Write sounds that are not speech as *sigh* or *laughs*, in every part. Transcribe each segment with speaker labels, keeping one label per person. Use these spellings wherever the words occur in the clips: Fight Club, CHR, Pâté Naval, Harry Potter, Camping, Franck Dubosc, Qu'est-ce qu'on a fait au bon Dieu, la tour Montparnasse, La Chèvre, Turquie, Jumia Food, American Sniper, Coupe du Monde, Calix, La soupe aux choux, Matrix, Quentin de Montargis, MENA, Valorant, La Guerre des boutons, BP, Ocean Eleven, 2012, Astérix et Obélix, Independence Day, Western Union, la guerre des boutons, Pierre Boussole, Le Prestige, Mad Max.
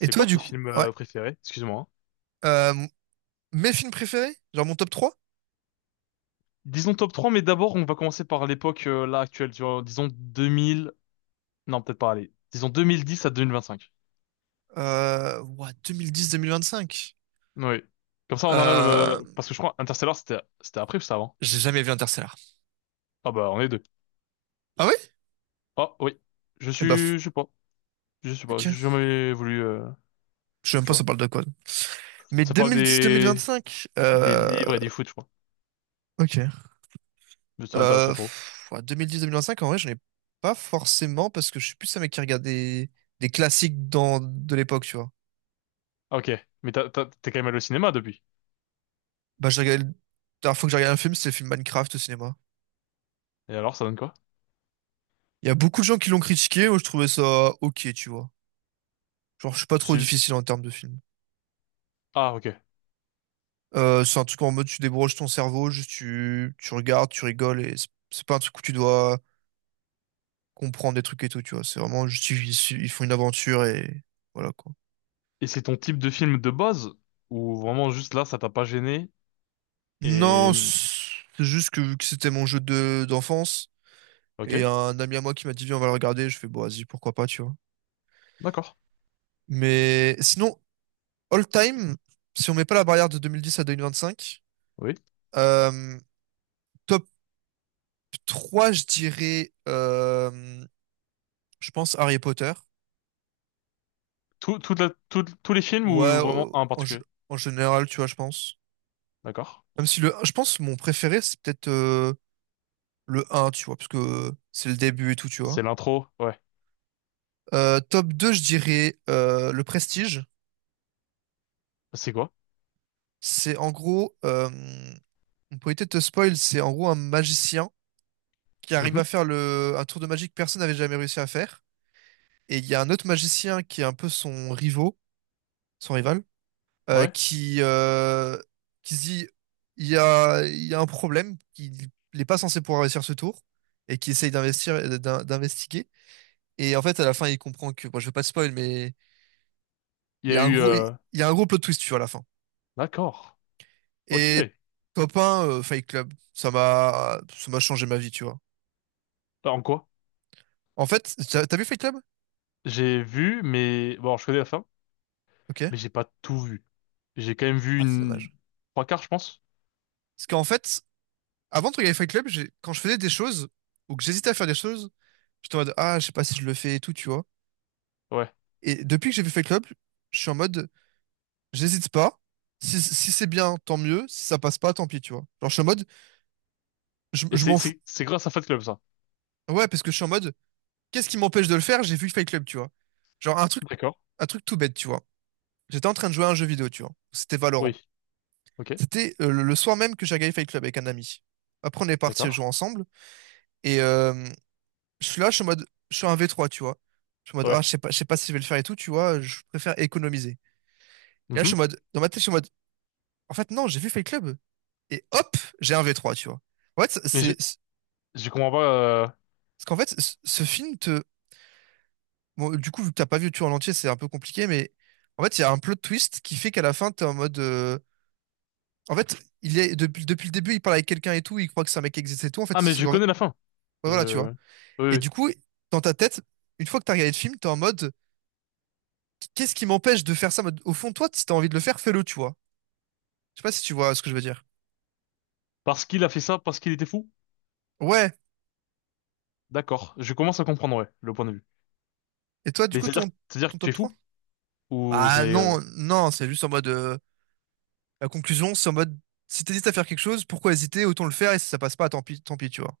Speaker 1: Et toi,
Speaker 2: quoi
Speaker 1: du
Speaker 2: tes
Speaker 1: coup,
Speaker 2: films
Speaker 1: ouais,
Speaker 2: préférés? Excuse-moi, hein.
Speaker 1: euh, mes films préférés, genre mon top 3,
Speaker 2: Disons top 3, mais d'abord, on va commencer par l'époque là actuelle, tu vois, disons 2000, non, peut-être pas, allez, disons 2010 à 2025.
Speaker 1: ouah, 2010-2025.
Speaker 2: Oui. Comme ça, on enlève,
Speaker 1: Euh,
Speaker 2: parce que je crois Interstellar, c'était après ou c'était avant?
Speaker 1: j'ai jamais vu Interstellar.
Speaker 2: Ah bah, on est deux.
Speaker 1: Ah oui?
Speaker 2: Ah oui,
Speaker 1: Eh bah,
Speaker 2: je sais pas, j'ai
Speaker 1: ok.
Speaker 2: jamais voulu,
Speaker 1: Je sais même
Speaker 2: tu
Speaker 1: pas ça
Speaker 2: vois.
Speaker 1: parle de quoi. Mais
Speaker 2: Ça parle
Speaker 1: 2010-2025,
Speaker 2: des livres et du foot, je crois.
Speaker 1: ok.
Speaker 2: Mais ça m'intéresse pas trop.
Speaker 1: Pff, ouais, 2010-2025, en vrai, j'en ai pas forcément parce que je suis plus un mec qui regarde des classiques de l'époque, tu vois.
Speaker 2: Ah, ok, mais t'es quand même allé au cinéma depuis.
Speaker 1: Bah, la dernière fois que j'ai regardé un film, c'était le film Minecraft au cinéma.
Speaker 2: Et alors, ça donne quoi?
Speaker 1: Il y a beaucoup de gens qui l'ont critiqué, moi je trouvais ça ok, tu vois. Genre, je suis pas
Speaker 2: Je
Speaker 1: trop
Speaker 2: suis-
Speaker 1: difficile en termes de film.
Speaker 2: Ah, ok.
Speaker 1: C'est un truc en mode tu débranches ton cerveau, juste tu regardes, tu rigoles et c'est pas un truc où tu dois comprendre des trucs et tout, tu vois. C'est vraiment juste ils font une aventure et voilà quoi.
Speaker 2: Et c'est ton type de film de base ou vraiment juste là, ça t'a pas gêné et
Speaker 1: Non, c'est juste que vu que c'était mon jeu de d'enfance et
Speaker 2: ok,
Speaker 1: un ami à moi qui m'a dit viens on va le regarder, je fais bon vas-y pourquoi pas, tu vois.
Speaker 2: d'accord,
Speaker 1: Mais sinon, all time, si on met pas la barrière de 2010 à 2025,
Speaker 2: oui.
Speaker 1: euh, top 3 je dirais je pense Harry Potter.
Speaker 2: Tout, toute la- tout- Tous les films
Speaker 1: Ouais,
Speaker 2: ou vraiment un en particulier?
Speaker 1: en général, tu vois, je pense.
Speaker 2: D'accord.
Speaker 1: Même si je pense que mon préféré, c'est peut-être le un tu vois, parce que c'est le début et tout, tu vois.
Speaker 2: C'est l'intro, ouais.
Speaker 1: Top 2 je dirais le Prestige.
Speaker 2: C'est quoi?
Speaker 1: C'est en gros, on peut éviter de te spoil, c'est en gros un magicien qui arrive à
Speaker 2: Mhm.
Speaker 1: faire un tour de magie que personne n'avait jamais réussi à faire. Et il y a un autre magicien qui est un peu son rival, euh,
Speaker 2: Ouais.
Speaker 1: qui, euh, qui se dit il y a un problème, il n'est pas censé pouvoir réussir ce tour, et qui essaye d'investiguer. Et en fait, à la fin, il comprend que, bon, je vais pas te spoil, mais
Speaker 2: Il y a eu,
Speaker 1: il y a un gros plot twist, tu vois, à la fin.
Speaker 2: d'accord, ok.
Speaker 1: Et top 1, Fight Club, ça m'a changé ma vie, tu vois.
Speaker 2: Bah, en quoi?
Speaker 1: En fait, t'as vu Fight Club?
Speaker 2: J'ai vu, mais bon, je connais la fin,
Speaker 1: Ok.
Speaker 2: mais j'ai pas tout vu. J'ai quand même vu
Speaker 1: Ah, c'est
Speaker 2: une
Speaker 1: dommage.
Speaker 2: trois quarts, je pense.
Speaker 1: Parce qu'en fait, avant de regarder Fight Club, quand je faisais des choses, ou que j'hésitais à faire des choses, j'étais en mode, ah, je sais pas si je le fais et tout, tu vois.
Speaker 2: Ouais.
Speaker 1: Et depuis que j'ai vu Fight Club, je suis en mode, j'hésite pas. Si, si c'est bien, tant mieux. Si ça passe pas, tant pis, tu vois. Genre, je suis en mode,
Speaker 2: Et
Speaker 1: je
Speaker 2: c'est
Speaker 1: m'en fous.
Speaker 2: c'est c'est grâce à Fight Club ça.
Speaker 1: Ouais, parce que je suis en mode, qu'est-ce qui m'empêche de le faire? J'ai vu Fight Club, tu vois. Genre,
Speaker 2: D'accord.
Speaker 1: un truc tout bête, tu vois. J'étais en train de jouer à un jeu vidéo, tu vois. C'était Valorant.
Speaker 2: Oui. Ok.
Speaker 1: C'était le soir même que j'ai regardé Fight Club avec un ami. Après, on est parti
Speaker 2: D'accord.
Speaker 1: jouer ensemble. Et je suis là, je suis en mode, je suis un V3, tu vois. Je suis en mode, ah,
Speaker 2: Ouais.
Speaker 1: je sais pas si je vais le faire et tout, tu vois. Je préfère économiser. Et là, je suis
Speaker 2: Mhm.
Speaker 1: en mode, dans ma tête, je suis en mode, en fait, non, j'ai vu Fight Club. Et hop, j'ai un V3, tu vois. En fait,
Speaker 2: Mais je je comprends pas,
Speaker 1: parce qu'en fait, ce film te, bon, du coup, vu que t'as pas vu tout en entier, c'est un peu compliqué, mais en fait, il y a un plot twist qui fait qu'à la fin, t'es en mode, en fait, depuis le début, il parle avec quelqu'un et tout, il croit que c'est un mec qui existe et tout, en fait,
Speaker 2: ah, mais je connais la fin.
Speaker 1: ouais, voilà, tu vois.
Speaker 2: Je... Oui,
Speaker 1: Et
Speaker 2: oui.
Speaker 1: du coup, dans ta tête, une fois que t'as regardé le film, t'es en mode, qu'est-ce qui m'empêche de faire ça? En mode, au fond, toi, si t'as envie de le faire, fais-le, tu vois. Je sais pas si tu vois ce que je veux dire.
Speaker 2: Parce qu'il a fait ça, parce qu'il était fou?
Speaker 1: Ouais.
Speaker 2: D'accord. Je commence à comprendre, ouais, le point de vue.
Speaker 1: Et toi, du
Speaker 2: Mais
Speaker 1: coup,
Speaker 2: c'est-à-dire
Speaker 1: ton
Speaker 2: que tu
Speaker 1: top
Speaker 2: es
Speaker 1: trois.
Speaker 2: fou? Ou
Speaker 1: Bah
Speaker 2: j'ai...
Speaker 1: non, non, c'est juste en mode. La conclusion, c'est en mode, si t'hésites à faire quelque chose, pourquoi hésiter? Autant le faire et si ça passe pas, tant pis, tu vois.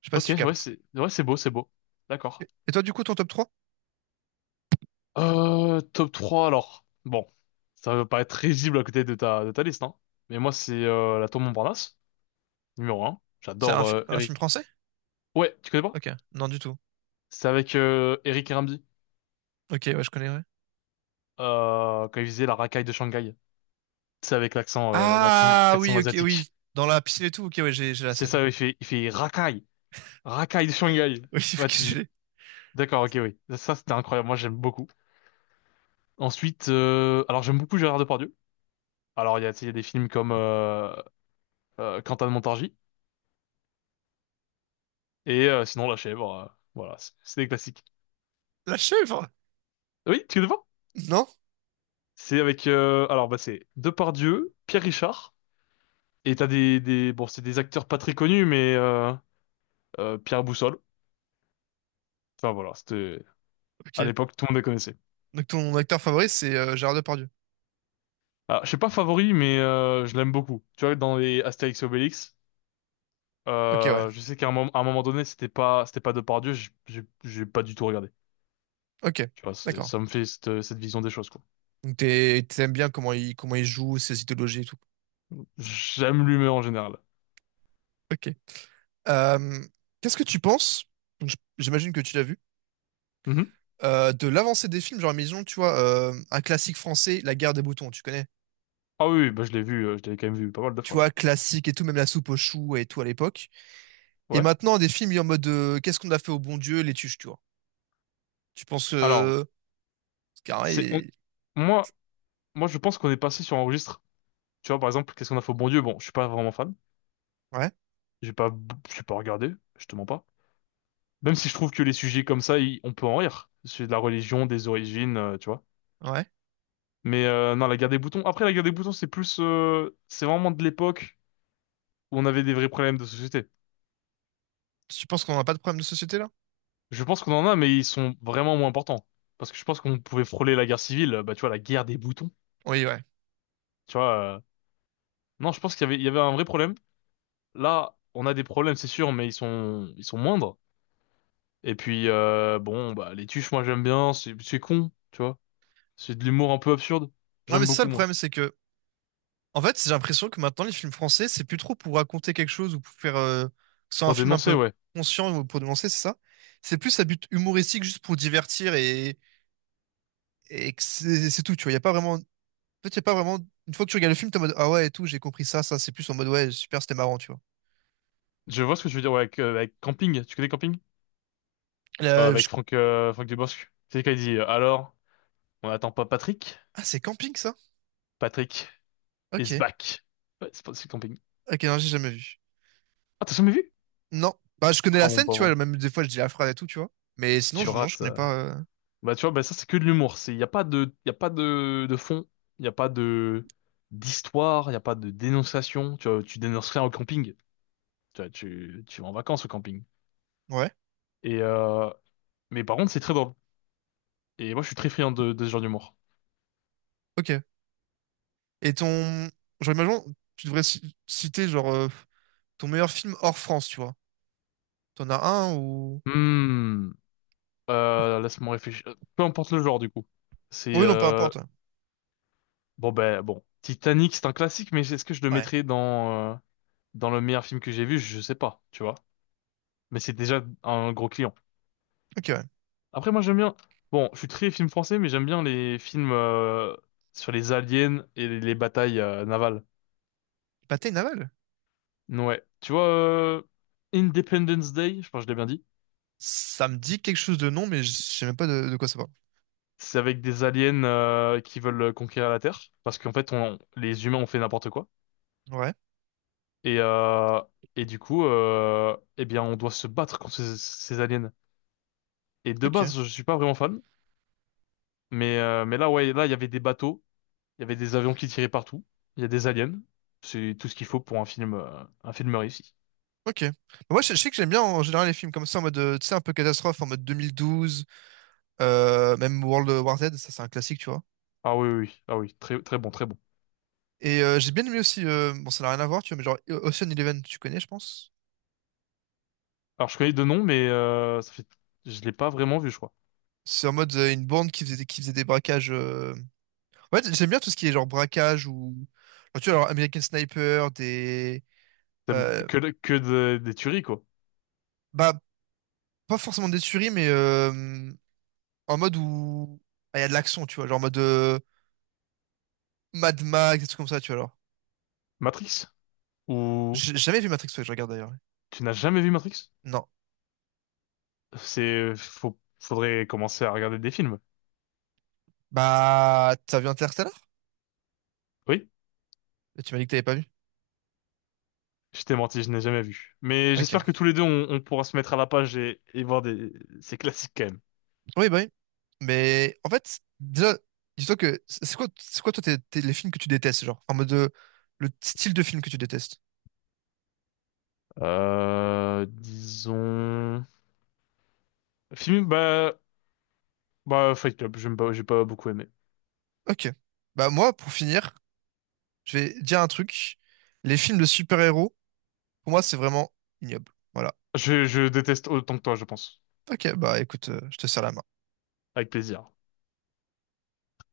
Speaker 1: Je sais pas si
Speaker 2: ok,
Speaker 1: tu captes.
Speaker 2: ouais, c'est beau, c'est beau. D'accord.
Speaker 1: Et toi, du coup, ton top trois.
Speaker 2: Top 3 alors. Bon, ça va pas être risible à côté de de ta liste, hein. Mais moi, c'est la tour Montparnasse, numéro un.
Speaker 1: C'est
Speaker 2: J'adore
Speaker 1: un
Speaker 2: Eric.
Speaker 1: film français?
Speaker 2: Ouais, tu connais pas?
Speaker 1: Ok, non, du tout.
Speaker 2: C'est avec Eric et Ramzy,
Speaker 1: Ok, ouais, je connais, ouais.
Speaker 2: quand il faisait la racaille de Shanghai. C'est avec l'accent
Speaker 1: Ah
Speaker 2: l'accent
Speaker 1: oui, ok, oui.
Speaker 2: asiatique.
Speaker 1: Dans la piscine et tout, ok, ouais, j'ai la
Speaker 2: C'est
Speaker 1: scène.
Speaker 2: ça, il fait racaille. Rakai de Shanghai.
Speaker 1: Oui, *laughs*
Speaker 2: Bah,
Speaker 1: ok, je
Speaker 2: tu...
Speaker 1: l'ai.
Speaker 2: D'accord, ok, oui. Ça, c'était incroyable. Moi, j'aime beaucoup. Ensuite, alors j'aime beaucoup Gérard Depardieu. Alors, il y a, tu sais, il y a des films comme Quentin de Montargis et sinon La Chèvre, voilà, c'est des classiques.
Speaker 1: La chèvre!
Speaker 2: Ah oui, tu connais pas?
Speaker 1: Non?
Speaker 2: C'est avec, alors, bah, c'est Depardieu, Pierre Richard et t'as des, bon, c'est des acteurs pas très connus, mais Pierre Boussole. Enfin voilà, c'était à
Speaker 1: Ok.
Speaker 2: l'époque, tout le monde les connaissait.
Speaker 1: Donc ton acteur favori, c'est Gérard Depardieu.
Speaker 2: Ah, je sais pas favori, mais je l'aime beaucoup. Tu vois, dans les Astérix et Obélix.
Speaker 1: Ok, ouais.
Speaker 2: Je sais qu'à un moment, à un moment donné, c'était pas Dieu, j'ai pas du tout regardé.
Speaker 1: Ok,
Speaker 2: Tu vois,
Speaker 1: d'accord.
Speaker 2: ça me fait cette vision des choses, quoi.
Speaker 1: Donc t'aimes bien comment il joue, ses idéologies et tout.
Speaker 2: J'aime l'humeur en général.
Speaker 1: Ok. Euh, Qu'est-ce que tu penses? Donc, j'imagine que tu l'as vu.
Speaker 2: Mhm.
Speaker 1: De l'avancée des films, genre, maison, tu vois, un classique français, La Guerre des boutons, tu connais?
Speaker 2: Ah oui, oui, bah je l'ai vu, je l'ai quand même vu pas mal de
Speaker 1: Tu
Speaker 2: fois, ouais.
Speaker 1: vois, classique et tout, même la soupe aux choux et tout à l'époque. Et
Speaker 2: Ouais.
Speaker 1: maintenant, des films en mode qu'est-ce qu'on a fait au bon Dieu, les tuches, tu vois. Tu penses
Speaker 2: Alors, c'est, on-
Speaker 1: carré,
Speaker 2: moi, moi, je pense qu'on est passé sur un registre. Tu vois, par exemple, qu'est-ce qu'on a fait au bon Dieu? Bon, je suis pas vraiment fan.
Speaker 1: ouais,
Speaker 2: J'ai pas, je suis pas regardé, je te mens pas. Même si je trouve que les sujets comme ça, on peut en rire. C'est de la religion, des origines, tu vois.
Speaker 1: ouais.
Speaker 2: Mais non, la guerre des boutons. Après, la guerre des boutons, c'est plus, c'est vraiment de l'époque où on avait des vrais problèmes de société.
Speaker 1: Tu penses qu'on n'a pas de problème de société là?
Speaker 2: Je pense qu'on en a, mais ils sont vraiment moins importants. Parce que je pense qu'on pouvait frôler la guerre civile, bah tu vois, la guerre des boutons.
Speaker 1: Oui, ouais.
Speaker 2: Tu vois, non, je pense qu'il y avait un vrai problème. Là, on a des problèmes, c'est sûr, mais ils sont moindres. Et puis, bon, bah les tuches, moi j'aime bien, c'est con, tu vois. C'est de l'humour un peu absurde.
Speaker 1: Ouais,
Speaker 2: J'aime
Speaker 1: mais c'est ça
Speaker 2: beaucoup,
Speaker 1: le
Speaker 2: moi.
Speaker 1: problème, c'est que en fait, j'ai l'impression que maintenant les films français, c'est plus trop pour raconter quelque chose ou pour faire sans un
Speaker 2: Pour
Speaker 1: film un
Speaker 2: dénoncer,
Speaker 1: peu
Speaker 2: ouais.
Speaker 1: conscient ou pour dénoncer, c'est ça? C'est plus à but humoristique, juste pour divertir et que c'est tout, tu vois. Il n'y a pas vraiment. En fait, c'est pas vraiment. Une fois que tu regardes le film, t'es en mode ah ouais et tout, j'ai compris ça, ça. C'est plus en mode ouais, super, c'était marrant, tu vois.
Speaker 2: Je vois ce que tu veux dire, ouais, avec, avec Camping. Tu connais Camping?
Speaker 1: Euh, je-
Speaker 2: Avec Franck Dubosc. C'est quand il dit, alors, on n'attend pas Patrick?
Speaker 1: Ah, c'est camping ça?
Speaker 2: Patrick
Speaker 1: Ok.
Speaker 2: is back. Ouais, c'est pas, c'est Camping.
Speaker 1: Ok, non, j'ai jamais vu.
Speaker 2: Ah, t'as jamais vu?
Speaker 1: Non. Bah, je connais la
Speaker 2: Ah, mon
Speaker 1: scène, tu vois.
Speaker 2: pauvre.
Speaker 1: Même des fois, je dis la phrase et tout, tu vois. Mais sinon,
Speaker 2: Tu
Speaker 1: non, je
Speaker 2: rates,
Speaker 1: connais
Speaker 2: euh.
Speaker 1: pas.
Speaker 2: Bah, tu vois, bah, ça, c'est que de l'humour. Y a pas y a pas de, de fond. Y a pas de, d'histoire. Y a pas de dénonciation. Tu vois, tu dénonces rien au camping. Tu vois, tu vas en vacances au camping.
Speaker 1: Ouais.
Speaker 2: Et, mais par contre, c'est très drôle. Et moi, je suis très friand de ce genre d'humour.
Speaker 1: Ok. Et ton. Genre, imaginons, tu devrais citer, genre, ton meilleur film hors France, tu vois. T'en as un ou.
Speaker 2: Hmm. Laisse-moi réfléchir. Peu importe le genre, du coup. C'est,
Speaker 1: Oui, non, peu importe.
Speaker 2: bon, Titanic, c'est un classique, mais est-ce que je le
Speaker 1: Ouais.
Speaker 2: mettrais dans, dans le meilleur film que j'ai vu? Je sais pas, tu vois. Mais c'est déjà un gros client.
Speaker 1: Ok, ouais.
Speaker 2: Après, moi, j'aime bien. Bon, je suis très film français, mais j'aime bien les films sur les aliens et les batailles navales.
Speaker 1: Pâté Naval?
Speaker 2: Ouais. Tu vois, Independence Day, je pense que je l'ai bien dit.
Speaker 1: Ça me dit quelque chose de nom, mais je sais même pas de quoi ça parle.
Speaker 2: C'est avec des aliens qui veulent conquérir la Terre, parce qu'en fait, on, les humains ont fait n'importe quoi.
Speaker 1: Ouais.
Speaker 2: Et, euh, et du coup, eh bien, on doit se battre contre ces aliens. Et de
Speaker 1: Ok.
Speaker 2: base, je suis pas vraiment fan, mais là, ouais, là, il y avait des bateaux. Il y avait des avions qui tiraient partout. Il y a des aliens. C'est tout ce qu'il faut pour un film réussi.
Speaker 1: Ok. Moi, je sais que j'aime bien en général les films comme ça, en mode, tu sais, un peu catastrophe, en mode 2012, même World War Z, ça c'est un classique, tu vois.
Speaker 2: Ah oui, oui, oui, ah oui, très, très bon, très bon.
Speaker 1: Et j'ai bien aimé aussi, bon, ça n'a rien à voir, tu vois, mais genre Ocean Eleven, tu connais, je pense.
Speaker 2: Alors je connais deux noms, mais ça fait, je l'ai pas vraiment vu, je crois.
Speaker 1: C'est en mode une bande qui qui faisait des braquages. Ouais, j'aime bien tout ce qui est genre braquage ou. Genre, tu vois, alors, American Sniper, des. euh,
Speaker 2: Des tueries, quoi.
Speaker 1: Bah, pas forcément des tueries, mais en mode où. Ah, il y a de l'action, tu vois, genre en mode Mad Max, des trucs comme ça, tu vois, alors.
Speaker 2: Matrix? Ou
Speaker 1: J'ai jamais vu Matrix, ouais, je regarde d'ailleurs.
Speaker 2: tu n'as jamais vu Matrix?
Speaker 1: Non.
Speaker 2: C'est, faudrait commencer à regarder des films.
Speaker 1: Bah, t'as vu Interstellar?
Speaker 2: Oui,
Speaker 1: Tu m'as dit que t'avais pas vu.
Speaker 2: je t'ai menti, je n'ai jamais vu. Mais
Speaker 1: Ok.
Speaker 2: j'espère que tous les deux, on pourra se mettre à la page et voir des, ces classiques quand même.
Speaker 1: Oui, bah oui. Mais en fait, déjà, dis-toi que c'est quoi toi les films que tu détestes, genre, en mode le style de film que tu détestes.
Speaker 2: Disons film, bah, Fight Club, j'aime pas, j'ai pas beaucoup aimé.
Speaker 1: Ok. Bah moi, pour finir, je vais dire un truc. Les films de super-héros, pour moi, c'est vraiment ignoble. Voilà.
Speaker 2: Je déteste autant que toi, je pense.
Speaker 1: Ok, bah écoute, je te sers la main.
Speaker 2: Avec plaisir.